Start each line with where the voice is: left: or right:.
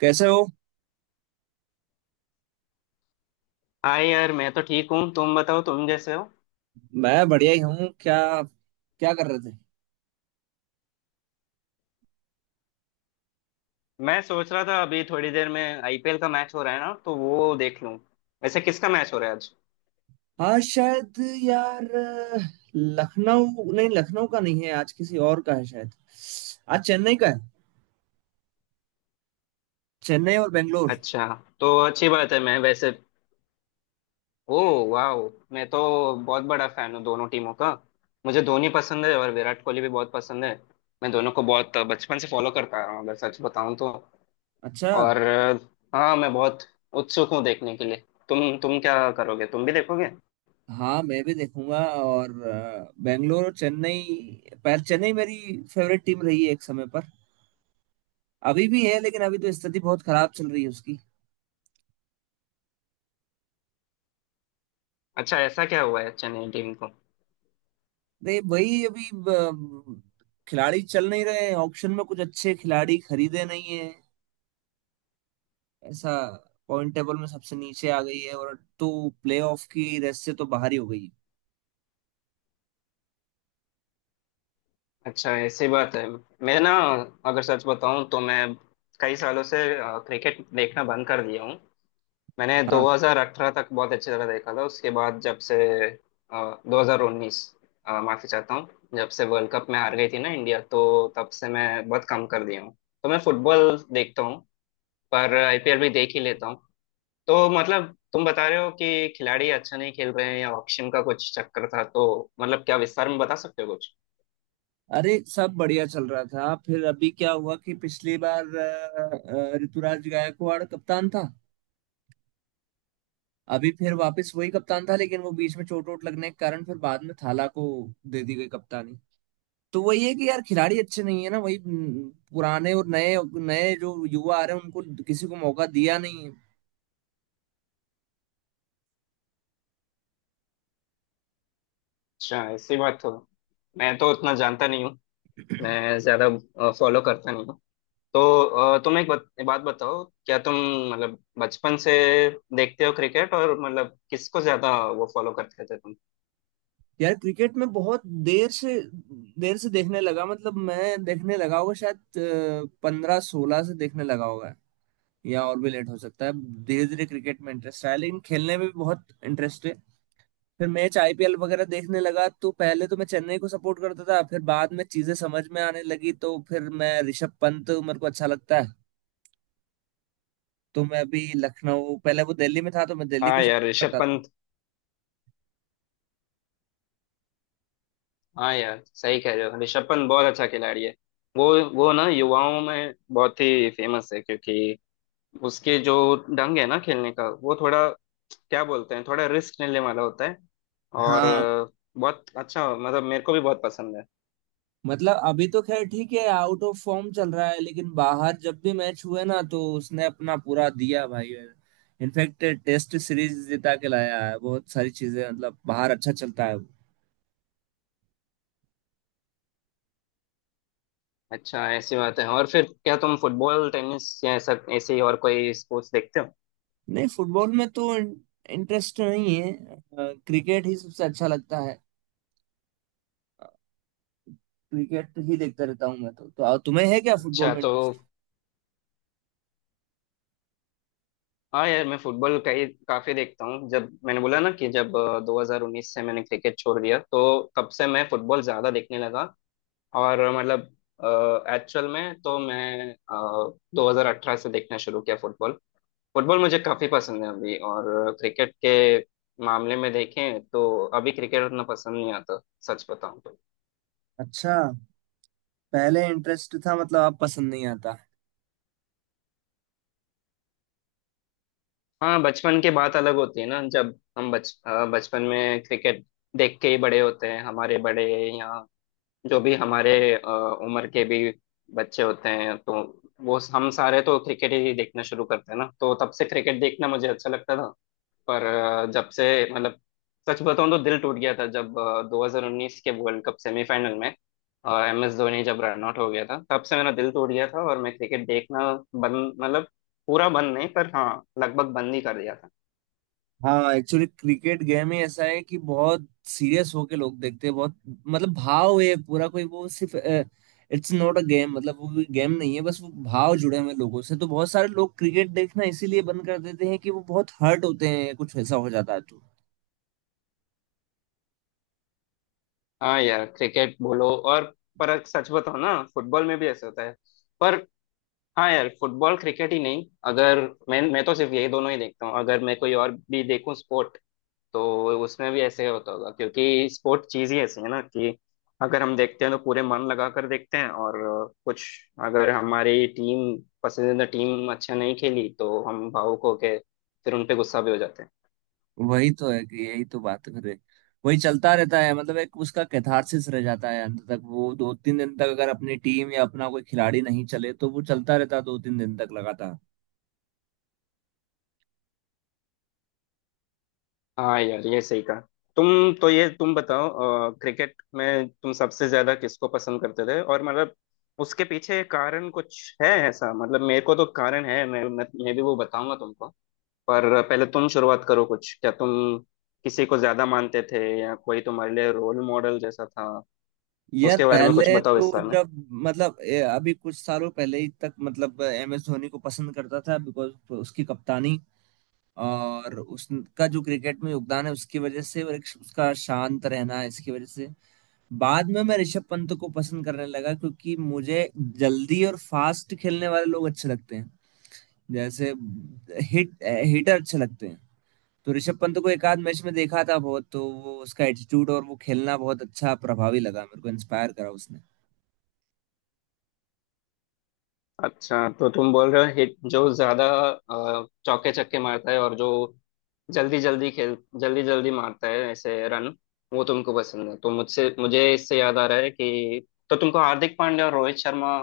right: कैसे हो।
left: हाय यार, मैं तो ठीक हूँ। तुम बताओ, तुम जैसे हो।
right: मैं बढ़िया ही हूँ क्या। क्या कर रहे थे?
left: मैं सोच रहा था अभी थोड़ी देर में आईपीएल का मैच हो रहा है ना, तो वो देख लूँ। वैसे किसका मैच हो रहा है आज?
right: हाँ, शायद यार। लखनऊ नहीं, लखनऊ का नहीं है आज, किसी और का है शायद। आज चेन्नई का है। चेन्नई और बेंगलोर।
left: अच्छा, तो अच्छी बात है। मैं वैसे। ओ। वाह। मैं तो बहुत बड़ा फैन हूँ दोनों टीमों का। मुझे धोनी पसंद है और विराट कोहली भी बहुत पसंद है। मैं दोनों को बहुत बचपन से फॉलो करता आ रहा हूँ, अगर सच बताऊँ तो।
right: अच्छा।
left: और हाँ, मैं बहुत उत्सुक हूँ देखने के लिए। तुम क्या करोगे? तुम भी देखोगे?
right: हाँ, मैं भी देखूंगा। और बेंगलोर और चेन्नई, पर चेन्नई मेरी फेवरेट टीम रही है एक समय पर। अभी भी है, लेकिन अभी तो स्थिति बहुत खराब चल रही है उसकी।
left: अच्छा, ऐसा क्या हुआ है चेन्नई टीम को?
right: नहीं, वही अभी खिलाड़ी चल नहीं रहे। ऑक्शन में कुछ अच्छे खिलाड़ी खरीदे नहीं है ऐसा। पॉइंट टेबल में सबसे नीचे आ गई है और तो प्लेऑफ की रेस से तो बाहर ही हो गई।
left: अच्छा ऐसी बात है। मैं ना, अगर सच बताऊं तो मैं कई सालों से क्रिकेट देखना बंद कर दिया हूँ। मैंने
right: हाँ।
left: 2018 तक बहुत अच्छी तरह देखा था। उसके बाद जब से 2019, माफी चाहता हूँ। जब से वर्ल्ड कप में हार गई थी ना इंडिया, तो तब से मैं बहुत कम कर दिया हूँ। तो मैं फुटबॉल देखता हूँ। पर आईपीएल भी देख ही लेता हूँ। तो मतलब तुम बता रहे हो कि खिलाड़ी अच्छा नहीं खेल रहे हैं या ऑक्शन का कुछ चक्कर था, तो मतलब क्या विस्तार में बता सकते हो कुछ?
right: अरे, सब बढ़िया चल रहा था, फिर अभी क्या हुआ कि पिछली बार ऋतुराज गायकवाड़ कप्तान था। अभी फिर वापस वही कप्तान था, लेकिन वो बीच में चोट वोट लगने के कारण फिर बाद में थाला को दे दी गई कप्तानी। तो वही है कि यार खिलाड़ी अच्छे नहीं है ना। वही पुराने, और नए नए जो युवा आ रहे हैं उनको किसी को मौका दिया नहीं है।
left: अच्छा ऐसी बात हो। मैं तो उतना जानता नहीं हूँ। मैं ज्यादा फॉलो करता नहीं हूँ तो। तुम एक बात बताओ, क्या तुम मतलब बचपन से देखते हो क्रिकेट और मतलब किसको ज्यादा वो फॉलो करते थे तुम?
right: यार क्रिकेट में बहुत देर से देर से देखने लगा। मतलब मैं देखने लगा होगा शायद 15 16 से, देखने लगा होगा। या और भी लेट हो सकता है। धीरे धीरे क्रिकेट में इंटरेस्ट आया, लेकिन खेलने में भी बहुत इंटरेस्ट है। फिर मैच आईपीएल वगैरह देखने लगा, तो पहले तो मैं चेन्नई को सपोर्ट करता था। फिर बाद में चीजें समझ में आने लगी तो फिर मैं, ऋषभ पंत मेरे को अच्छा लगता है। तो मैं अभी लखनऊ, पहले वो दिल्ली में था तो मैं दिल्ली को
left: हाँ यार,
right: सपोर्ट
left: ऋषभ
right: करता था।
left: पंत। हाँ यार, सही कह रहे हो, ऋषभ पंत बहुत अच्छा खिलाड़ी है। वो वो ना युवाओं में बहुत ही फेमस है, क्योंकि उसके जो ढंग है ना खेलने का, वो थोड़ा क्या बोलते हैं, थोड़ा रिस्क लेने वाला होता है। और
right: हाँ।
left: बहुत अच्छा, मतलब मेरे को भी बहुत पसंद है।
right: मतलब अभी तो खैर ठीक है, आउट ऑफ फॉर्म चल रहा है, लेकिन बाहर जब भी मैच हुए ना तो उसने अपना पूरा दिया भाई। इनफैक्ट टेस्ट सीरीज जिता के लाया है, बहुत सारी चीजें मतलब बाहर अच्छा चलता है वो।
left: अच्छा ऐसी बात है। और फिर क्या तुम फुटबॉल, टेनिस या सब ऐसे ही और कोई स्पोर्ट्स देखते हो?
right: नहीं, फुटबॉल में तो इंटरेस्ट नहीं है। क्रिकेट ही सबसे अच्छा लगता है। क्रिकेट ही देखता रहता हूँ मैं तो तुम्हें है क्या फुटबॉल
left: अच्छा
right: में
left: तो
right: इंटरेस्ट?
left: हाँ यार, मैं फुटबॉल कई काफी देखता हूँ। जब मैंने बोला ना कि जब 2019 से मैंने क्रिकेट छोड़ दिया, तो तब से मैं फुटबॉल ज्यादा देखने लगा। और मतलब एक्चुअल में तो मैं 2018 से देखना शुरू किया फुटबॉल। फुटबॉल मुझे काफी पसंद है अभी। और क्रिकेट के मामले में देखें तो अभी क्रिकेट उतना पसंद नहीं आता, सच बताऊं तो।
right: अच्छा। पहले इंटरेस्ट था मतलब, अब पसंद नहीं आता?
left: हाँ, बचपन की बात अलग होती है ना। जब हम बचपन में क्रिकेट देख के ही बड़े होते हैं, हमारे बड़े या जो भी हमारे उम्र के भी बच्चे होते हैं, तो वो हम सारे तो क्रिकेट ही देखना शुरू करते हैं ना, तो तब से क्रिकेट देखना मुझे अच्छा लगता था। पर जब से, मतलब सच बताऊं तो दिल टूट गया था जब 2019 के वर्ल्ड कप सेमीफाइनल में एम एस धोनी जब रन आउट हो गया था, तब से मेरा दिल टूट गया था और मैं क्रिकेट देखना बंद, मतलब पूरा बंद नहीं पर हाँ, लगभग बंद ही कर दिया था।
right: हाँ, एक्चुअली क्रिकेट गेम ही ऐसा है कि बहुत सीरियस होके लोग देखते हैं। बहुत मतलब भाव है पूरा, कोई वो, सिर्फ इट्स नॉट अ गेम, मतलब वो कोई गेम नहीं है बस, वो भाव जुड़े हुए हैं लोगों से। तो बहुत सारे लोग क्रिकेट देखना इसीलिए बंद कर देते हैं कि वो बहुत हर्ट होते हैं, कुछ ऐसा हो जाता है तो।
left: हाँ यार, क्रिकेट बोलो और, पर सच बताओ ना, फुटबॉल में भी ऐसे होता है। पर हाँ यार, फुटबॉल क्रिकेट ही नहीं, अगर मैं तो सिर्फ यही दोनों ही देखता हूँ। अगर मैं कोई और भी देखूँ स्पोर्ट तो उसमें भी ऐसे होता होगा, क्योंकि स्पोर्ट चीज ही ऐसी है ना कि अगर हम देखते हैं तो पूरे मन लगा कर देखते हैं, और कुछ, अगर हमारी टीम पसंदीदा टीम अच्छा नहीं खेली तो हम भावुक होके फिर उनपे गुस्सा भी हो जाते हैं।
right: वही तो है, कि यही तो बात है फिर, वही चलता रहता है। मतलब एक उसका कैथारसिस रह जाता है अंत तक, वो 2 3 दिन तक, अगर अपनी टीम या अपना कोई खिलाड़ी नहीं चले तो वो चलता रहता है 2 3 दिन तक लगातार।
left: हाँ यार ये सही कहा। तुम तो ये तुम बताओ, क्रिकेट में तुम सबसे ज्यादा किसको पसंद करते थे और मतलब उसके पीछे कारण कुछ है ऐसा? मतलब मेरे को तो कारण है, मैं भी वो बताऊंगा तुमको। पर पहले तुम शुरुआत करो कुछ, क्या तुम किसी को ज्यादा मानते थे या कोई तुम्हारे लिए रोल मॉडल जैसा था?
right: यार
left: उसके बारे में कुछ
right: पहले
left: बताओ
right: तो,
left: विस्तार में।
right: जब मतलब अभी कुछ सालों पहले ही तक, मतलब एम एस धोनी को पसंद करता था, बिकॉज उसकी कप्तानी और उसका जो क्रिकेट में योगदान है उसकी वजह से, और एक उसका शांत रहना है इसकी वजह से। बाद में मैं ऋषभ पंत को पसंद करने लगा, क्योंकि मुझे जल्दी और फास्ट खेलने वाले लोग अच्छे लगते हैं। जैसे हिट, हिटर अच्छे लगते हैं। तो ऋषभ पंत को एक आध मैच में देखा था बहुत, तो वो उसका एटीट्यूड और वो खेलना बहुत अच्छा, प्रभावी लगा मेरे को, इंस्पायर करा उसने।
left: अच्छा, तो तुम बोल रहे हो हिट जो ज्यादा चौके छक्के मारता है और जो जल्दी जल्दी खेल जल्दी जल्दी मारता है ऐसे रन, वो तुमको पसंद है। तो मुझसे मुझे इससे याद आ रहा है कि तो तुमको हार्दिक पांड्या और रोहित शर्मा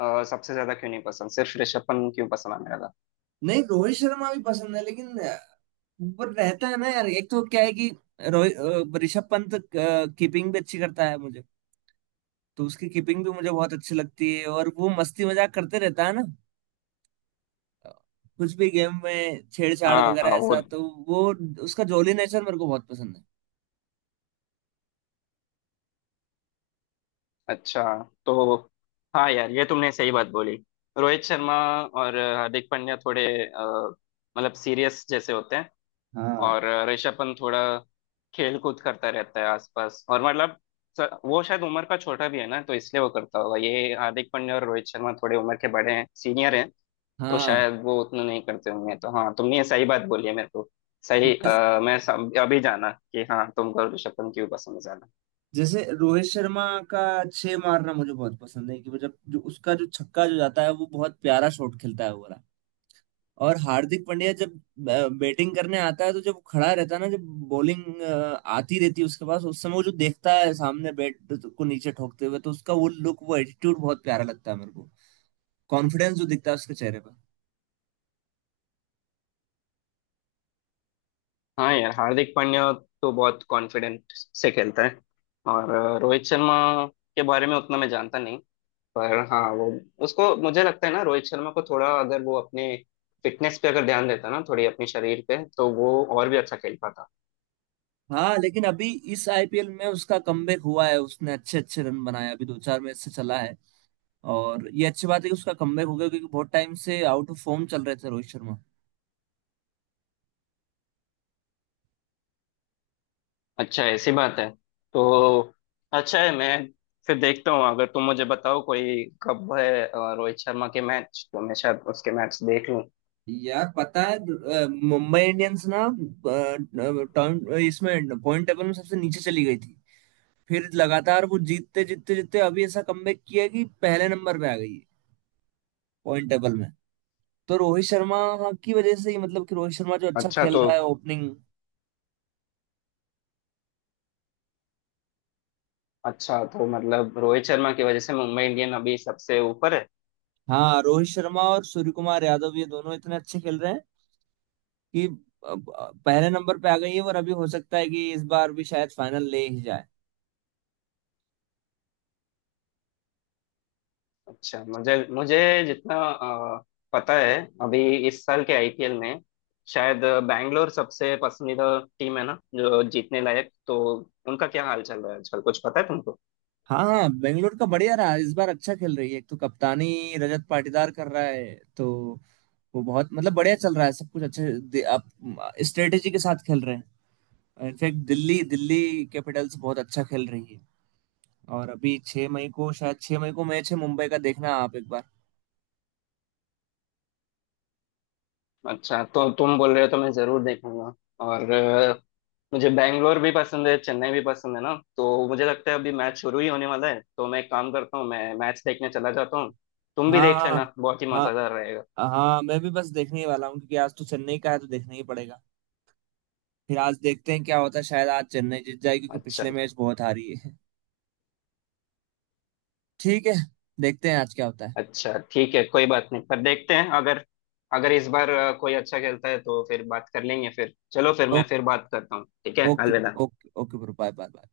left: सबसे ज्यादा क्यों नहीं पसंद, सिर्फ ऋषभ पंत क्यों पसंद आने लगा?
right: नहीं, रोहित शर्मा भी पसंद है, लेकिन पर रहता है ना यार। एक तो क्या है कि ऋषभ पंत कीपिंग भी अच्छी करता है मुझे। तो उसकी कीपिंग भी मुझे बहुत अच्छी लगती है, और वो मस्ती मजाक करते रहता है ना, कुछ भी गेम में छेड़छाड़
left: हाँ
right: वगैरह
left: हाँ, वो।
right: ऐसा तो। वो उसका जॉली नेचर मेरे को बहुत पसंद है।
left: अच्छा। तो हाँ यार, ये तुमने सही बात बोली। रोहित शर्मा और हार्दिक पांड्या थोड़े मतलब सीरियस जैसे होते हैं।
right: हाँ,
left: और ऋषभ पंत थोड़ा खेल कूद करता रहता है आसपास, और मतलब वो शायद उम्र का छोटा भी है ना, तो इसलिए वो करता होगा ये। हार्दिक पांड्या और रोहित शर्मा थोड़े उम्र के बड़े हैं, सीनियर हैं। तो
right: हाँ।
left: शायद वो उतना नहीं करते होंगे। तो हाँ, तुमने ये सही बात बोली है मेरे को सही।
right: जैस-
left: मैं अभी जाना कि हाँ, तुमको ऋषभ पंत क्यों पसंद है ज्यादा।
right: जैसे रोहित शर्मा का छह मारना मुझे बहुत पसंद है, कि वो जब, जो उसका जो छक्का जो जाता है, वो बहुत प्यारा शॉट खेलता है वो वाला। और हार्दिक पांड्या जब बैटिंग करने आता है, तो जब खड़ा रहता है ना, जब बॉलिंग आती रहती है उसके पास, उस समय वो जो देखता है सामने, बैट को नीचे ठोकते हुए, तो उसका वो लुक, वो एटीट्यूड बहुत प्यारा लगता है मेरे को। कॉन्फिडेंस जो दिखता है उसके चेहरे पर।
left: हाँ यार, हार्दिक पांड्या तो बहुत कॉन्फिडेंट से खेलता है। और रोहित शर्मा के बारे में उतना मैं जानता नहीं, पर हाँ वो, उसको मुझे लगता है ना, रोहित शर्मा को थोड़ा अगर वो अपने फिटनेस पे अगर ध्यान देता ना थोड़ी अपने शरीर पे, तो वो और भी अच्छा खेल पाता।
right: हाँ, लेकिन अभी इस आईपीएल में उसका कमबैक हुआ है, उसने अच्छे अच्छे रन बनाए, अभी 2 4 मैच से चला है। और ये अच्छी बात है कि उसका कमबैक हो गया, क्योंकि बहुत टाइम से आउट ऑफ फॉर्म चल रहे थे रोहित शर्मा।
left: अच्छा ऐसी बात है। तो अच्छा है, मैं फिर देखता हूँ। अगर तुम मुझे बताओ कोई कब है रोहित शर्मा के मैच, तो मैं शायद उसके मैच देख लूँ।
right: यार पता है मुंबई इंडियंस ना, इसमें पॉइंट टेबल में सबसे नीचे चली गई थी। फिर लगातार वो जीतते जीतते जीतते अभी ऐसा कमबैक किया कि पहले नंबर पे आ गई है पॉइंट टेबल में। तो रोहित शर्मा की वजह से ही, मतलब कि रोहित शर्मा जो अच्छा
left: अच्छा
right: खेल
left: तो
right: रहा है ओपनिंग।
left: अच्छा तो मतलब रोहित शर्मा की वजह से मुंबई इंडियन अभी सबसे ऊपर है।
right: हाँ, रोहित शर्मा और सूर्य कुमार यादव ये दोनों इतने अच्छे खेल रहे हैं कि अब, पहले नंबर पे आ गई है। और अभी हो सकता है कि इस बार भी शायद फाइनल ले ही जाए।
left: अच्छा, मुझे मुझे जितना पता है, अभी इस साल के आईपीएल में शायद बैंगलोर सबसे पसंदीदा टीम है ना, जो जीतने लायक। तो उनका क्या हाल चल रहा है आजकल, कुछ पता है तुमको?
right: हाँ, बेंगलोर का बढ़िया रहा इस बार, अच्छा खेल रही है। एक तो कप्तानी रजत पाटीदार कर रहा है, तो वो बहुत मतलब बढ़िया चल रहा है सब कुछ। अच्छे आप स्ट्रेटेजी के साथ खेल रहे हैं। इनफैक्ट दिल्ली दिल्ली कैपिटल्स बहुत अच्छा खेल रही है। और अभी 6 मई को, शायद 6 मई को मैच है मुंबई का, देखना आप एक बार।
left: अच्छा, तो तुम बोल रहे हो तो मैं जरूर देखूंगा। और मुझे बैंगलोर भी पसंद है, चेन्नई भी पसंद है ना, तो मुझे लगता है अभी मैच शुरू ही होने वाला है, तो मैं एक काम करता हूँ, मैं मैच देखने चला जाता हूँ। तुम भी देख
right: हाँ,
left: लेना, बहुत ही
right: हाँ,
left: मजेदार रहेगा।
right: हाँ। हाँ, मैं भी बस देखने ही वाला हूँ, क्योंकि आज तो चेन्नई का है तो देखना ही पड़ेगा। फिर आज देखते हैं क्या होता है, शायद आज चेन्नई जीत जाए, क्योंकि
left: अच्छा।
right: पिछले मैच बहुत हारी है। ठीक है, देखते हैं आज क्या होता है।
left: अच्छा ठीक है, कोई बात नहीं। पर देखते हैं, अगर अगर इस बार कोई अच्छा खेलता है तो फिर बात कर लेंगे। फिर चलो, फिर मैं
right: ओके।
left: फिर बात करता हूँ, ठीक है,
right: ओके,
left: अलविदा।
right: Okay, okay bro, bye bye bye.